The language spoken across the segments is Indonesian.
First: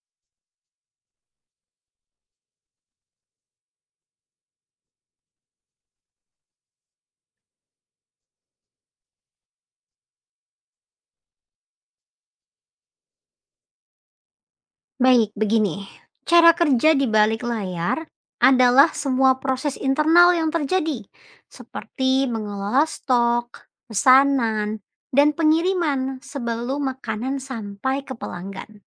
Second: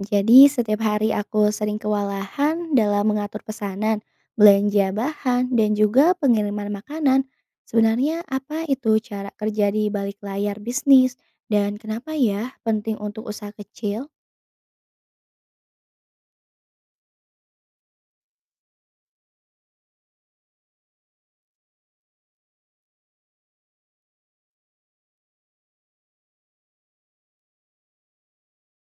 Jadi setiap hari aku sering kewalahan dalam mengatur pesanan, belanja bahan, dan juga pengiriman makanan. Sebenarnya apa itu cara kerja di balik layar bisnis? Dan kenapa ya penting untuk usaha kecil? Baik, begini. Cara kerja di balik layar adalah semua proses internal yang terjadi, seperti mengelola stok, pesanan, dan pengiriman sebelum makanan sampai ke pelanggan.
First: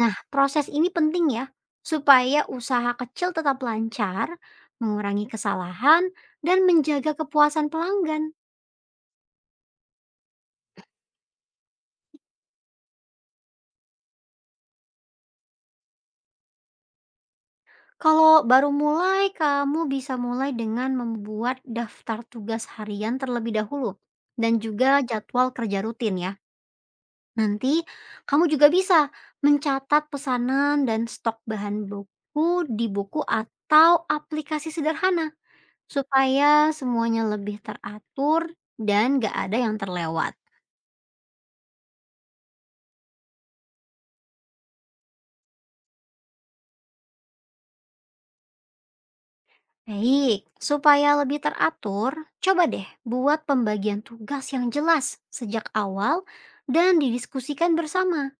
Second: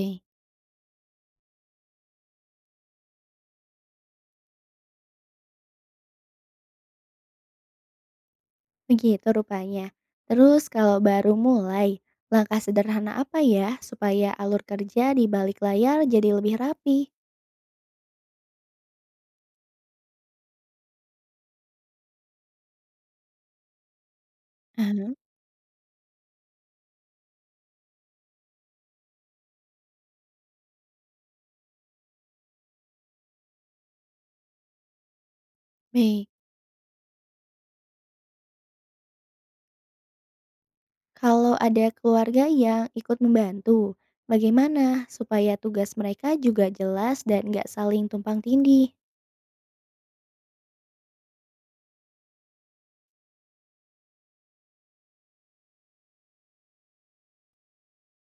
Nah, proses ini penting ya, supaya usaha kecil tetap lancar, mengurangi kesalahan, dan menjaga kepuasan pelanggan. Begitu rupanya. Terus kalau baru mulai, langkah sederhana apa ya supaya alur kerja di balik layar jadi lebih rapi? Kalau baru mulai, kamu bisa mulai dengan membuat daftar tugas harian terlebih dahulu dan juga Aha, jadwal kerja rutin ya. Nanti kamu juga bisa mencatat pesanan dan stok bahan buku di buku atau aplikasi sederhana baik. supaya semuanya lebih teratur dan gak ada yang terlewat. Kalau ada keluarga yang ikut membantu, bagaimana supaya tugas mereka juga jelas dan nggak saling tumpang tindih? Baik, supaya lebih teratur, coba deh buat pembagian tugas yang jelas sejak awal dan didiskusikan bersama.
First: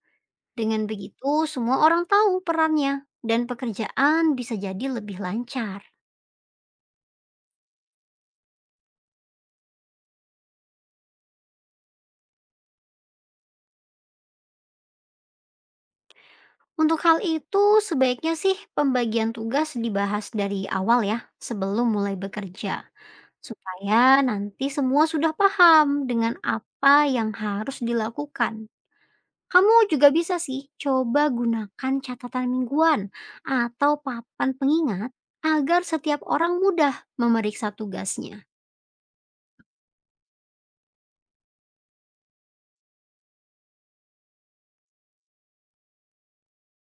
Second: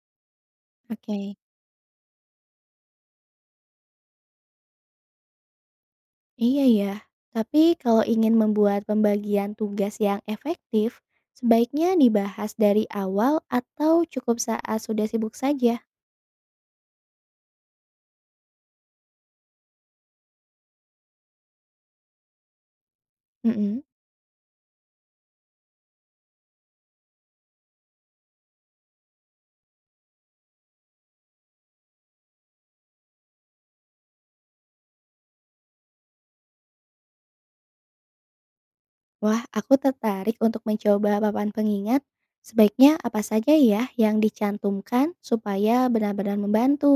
Dengan Oke. begitu, semua orang tahu perannya dan pekerjaan bisa jadi lebih lancar. Iya ya, tapi kalau ingin membuat pembagian tugas yang efektif, sebaiknya dibahas dari awal atau cukup saat sudah sibuk saja. Untuk hal itu, sebaiknya sih pembagian tugas dibahas dari awal ya, sebelum mulai bekerja. Mm-mm. Supaya nanti semua sudah paham dengan apa yang harus dilakukan. Kamu juga bisa sih coba gunakan catatan mingguan atau papan pengingat agar setiap orang mudah memeriksa tugasnya. Wah, aku tertarik untuk mencoba papan pengingat. Sebaiknya apa saja ya yang dicantumkan supaya benar-benar membantu?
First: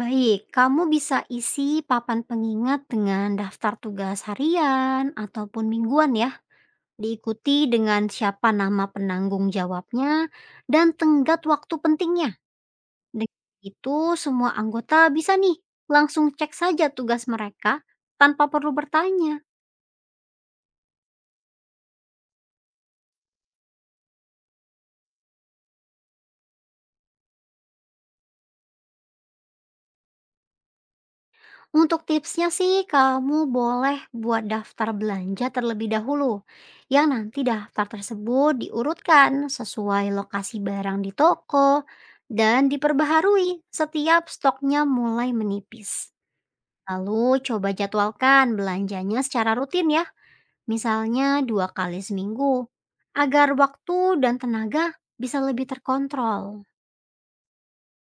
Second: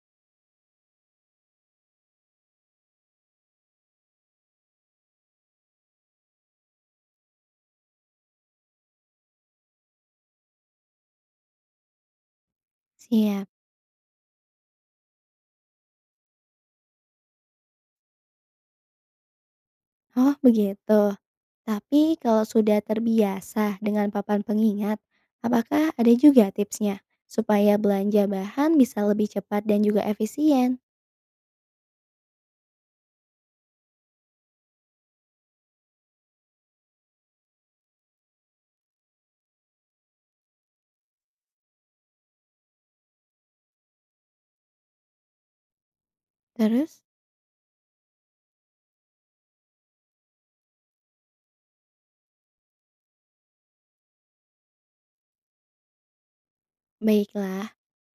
Baik, kamu bisa isi papan pengingat dengan daftar tugas harian ataupun mingguan ya. Diikuti dengan siapa nama penanggung jawabnya dan tenggat waktu pentingnya. Siap. Dengan itu semua anggota bisa nih langsung cek saja tugas mereka tanpa perlu bertanya. Oh, begitu. Tapi kalau sudah terbiasa dengan papan pengingat, apakah ada juga tipsnya supaya belanja bahan bisa lebih cepat dan juga efisien? Untuk tipsnya sih, kamu boleh buat daftar belanja terlebih dahulu, yang nanti daftar tersebut diurutkan sesuai lokasi barang di toko dan diperbaharui setiap stoknya mulai menipis. Terus? Lalu coba jadwalkan belanjanya secara rutin ya, misalnya 2 kali seminggu, agar waktu dan tenaga bisa lebih terkontrol. Baiklah.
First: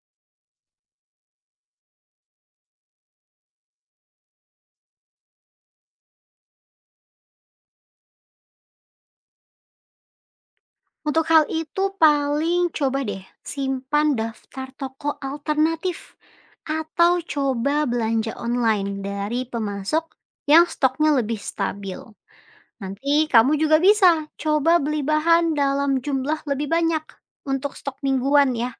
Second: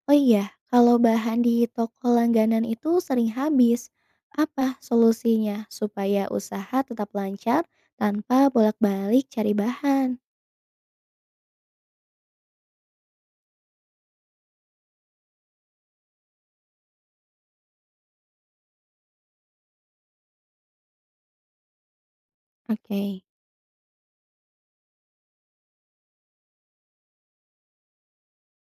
Oh iya, kalau bahan di toko langganan itu sering habis, apa solusinya supaya usaha tetap lancar tanpa bolak-balik cari bahan? Untuk hal itu paling coba deh simpan daftar toko alternatif atau coba belanja online dari pemasok yang stoknya lebih stabil. Oke. Nanti kamu juga bisa coba beli bahan dalam jumlah lebih banyak untuk stok mingguan ya,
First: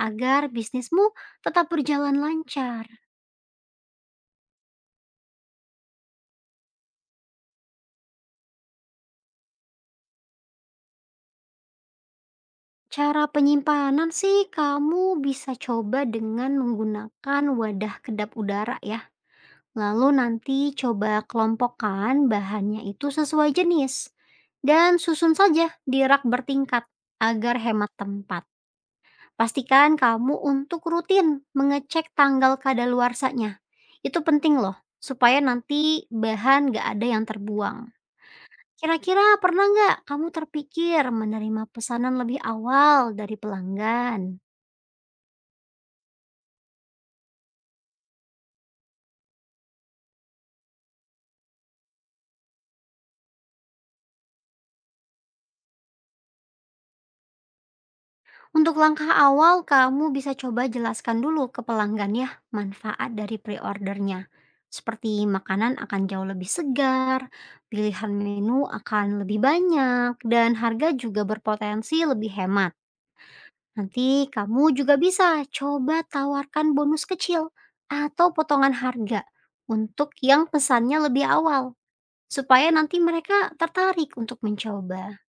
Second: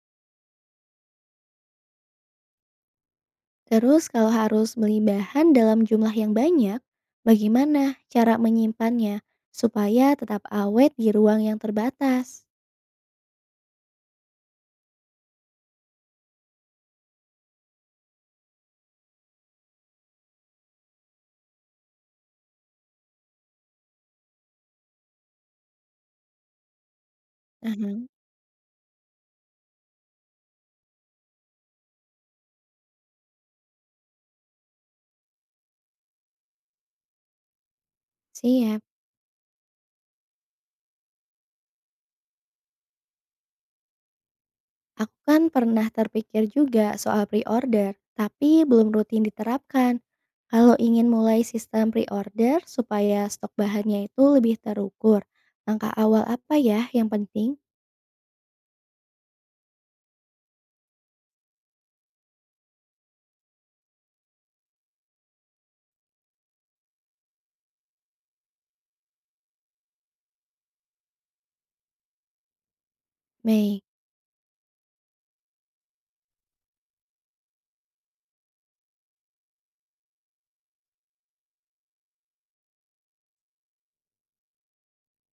agar bisnismu tetap berjalan lancar. Terus kalau harus beli bahan dalam jumlah yang banyak, bagaimana cara menyimpannya supaya tetap awet di ruang yang terbatas? Cara penyimpanan sih kamu bisa coba dengan menggunakan wadah kedap udara ya. Lalu nanti coba kelompokkan bahannya itu sesuai jenis dan susun saja di rak bertingkat agar hemat Aha. tempat. Pastikan kamu untuk rutin mengecek tanggal kadaluarsanya. Itu penting loh, supaya nanti bahan gak ada yang terbuang. Siap, Kira-kira pernah nggak kamu terpikir menerima pesanan lebih awal dari pelanggan? aku kan pernah terpikir juga soal pre-order, tapi belum rutin diterapkan. Kalau ingin mulai sistem pre-order supaya stok bahannya itu lebih terukur, langkah awal apa ya yang penting? Untuk langkah awal, kamu bisa coba jelaskan dulu ke pelanggan ya manfaat dari pre-ordernya. Seperti makanan akan jauh lebih segar, pilihan menu akan lebih banyak, dan harga juga berpotensi lebih hemat. Mei. Nanti kamu juga bisa coba tawarkan bonus kecil atau potongan harga untuk yang pesannya lebih awal, supaya nanti mereka tertarik untuk mencoba.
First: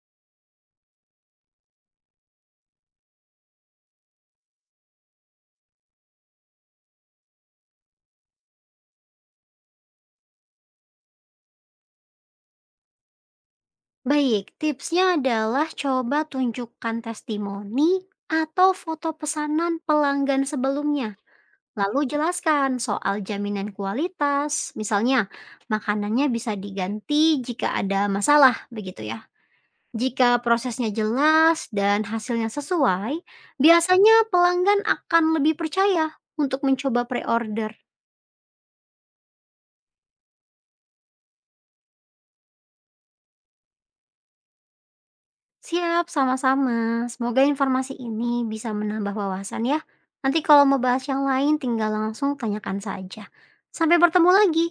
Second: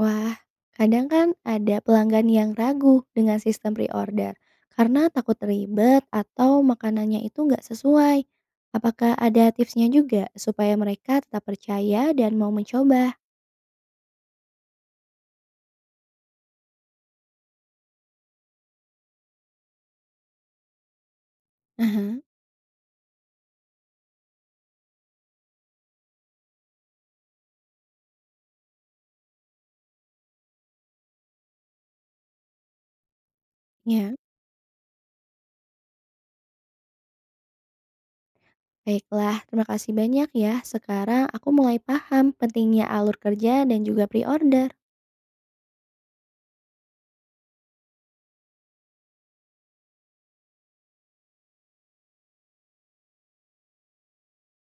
Wah, kadang kan ada pelanggan yang ragu dengan sistem pre-order karena takut ribet atau makanannya itu nggak sesuai. Apakah ada tipsnya juga supaya mereka tetap percaya dan mau mencoba? Baik, tipsnya adalah coba tunjukkan testimoni atau foto pesanan pelanggan sebelumnya. Lalu Aha. jelaskan soal jaminan kualitas. Misalnya, makanannya bisa diganti jika ada masalah, begitu ya. Jika prosesnya jelas dan hasilnya sesuai, Ya, biasanya pelanggan akan lebih percaya untuk mencoba pre-order. baiklah. Terima kasih banyak ya. Sekarang aku mulai paham pentingnya alur kerja dan juga pre-order. Siap, sama-sama. Semoga informasi ini bisa menambah wawasan ya. Nanti kalau mau bahas yang lain tinggal langsung tanyakan saja. Sampai bertemu lagi.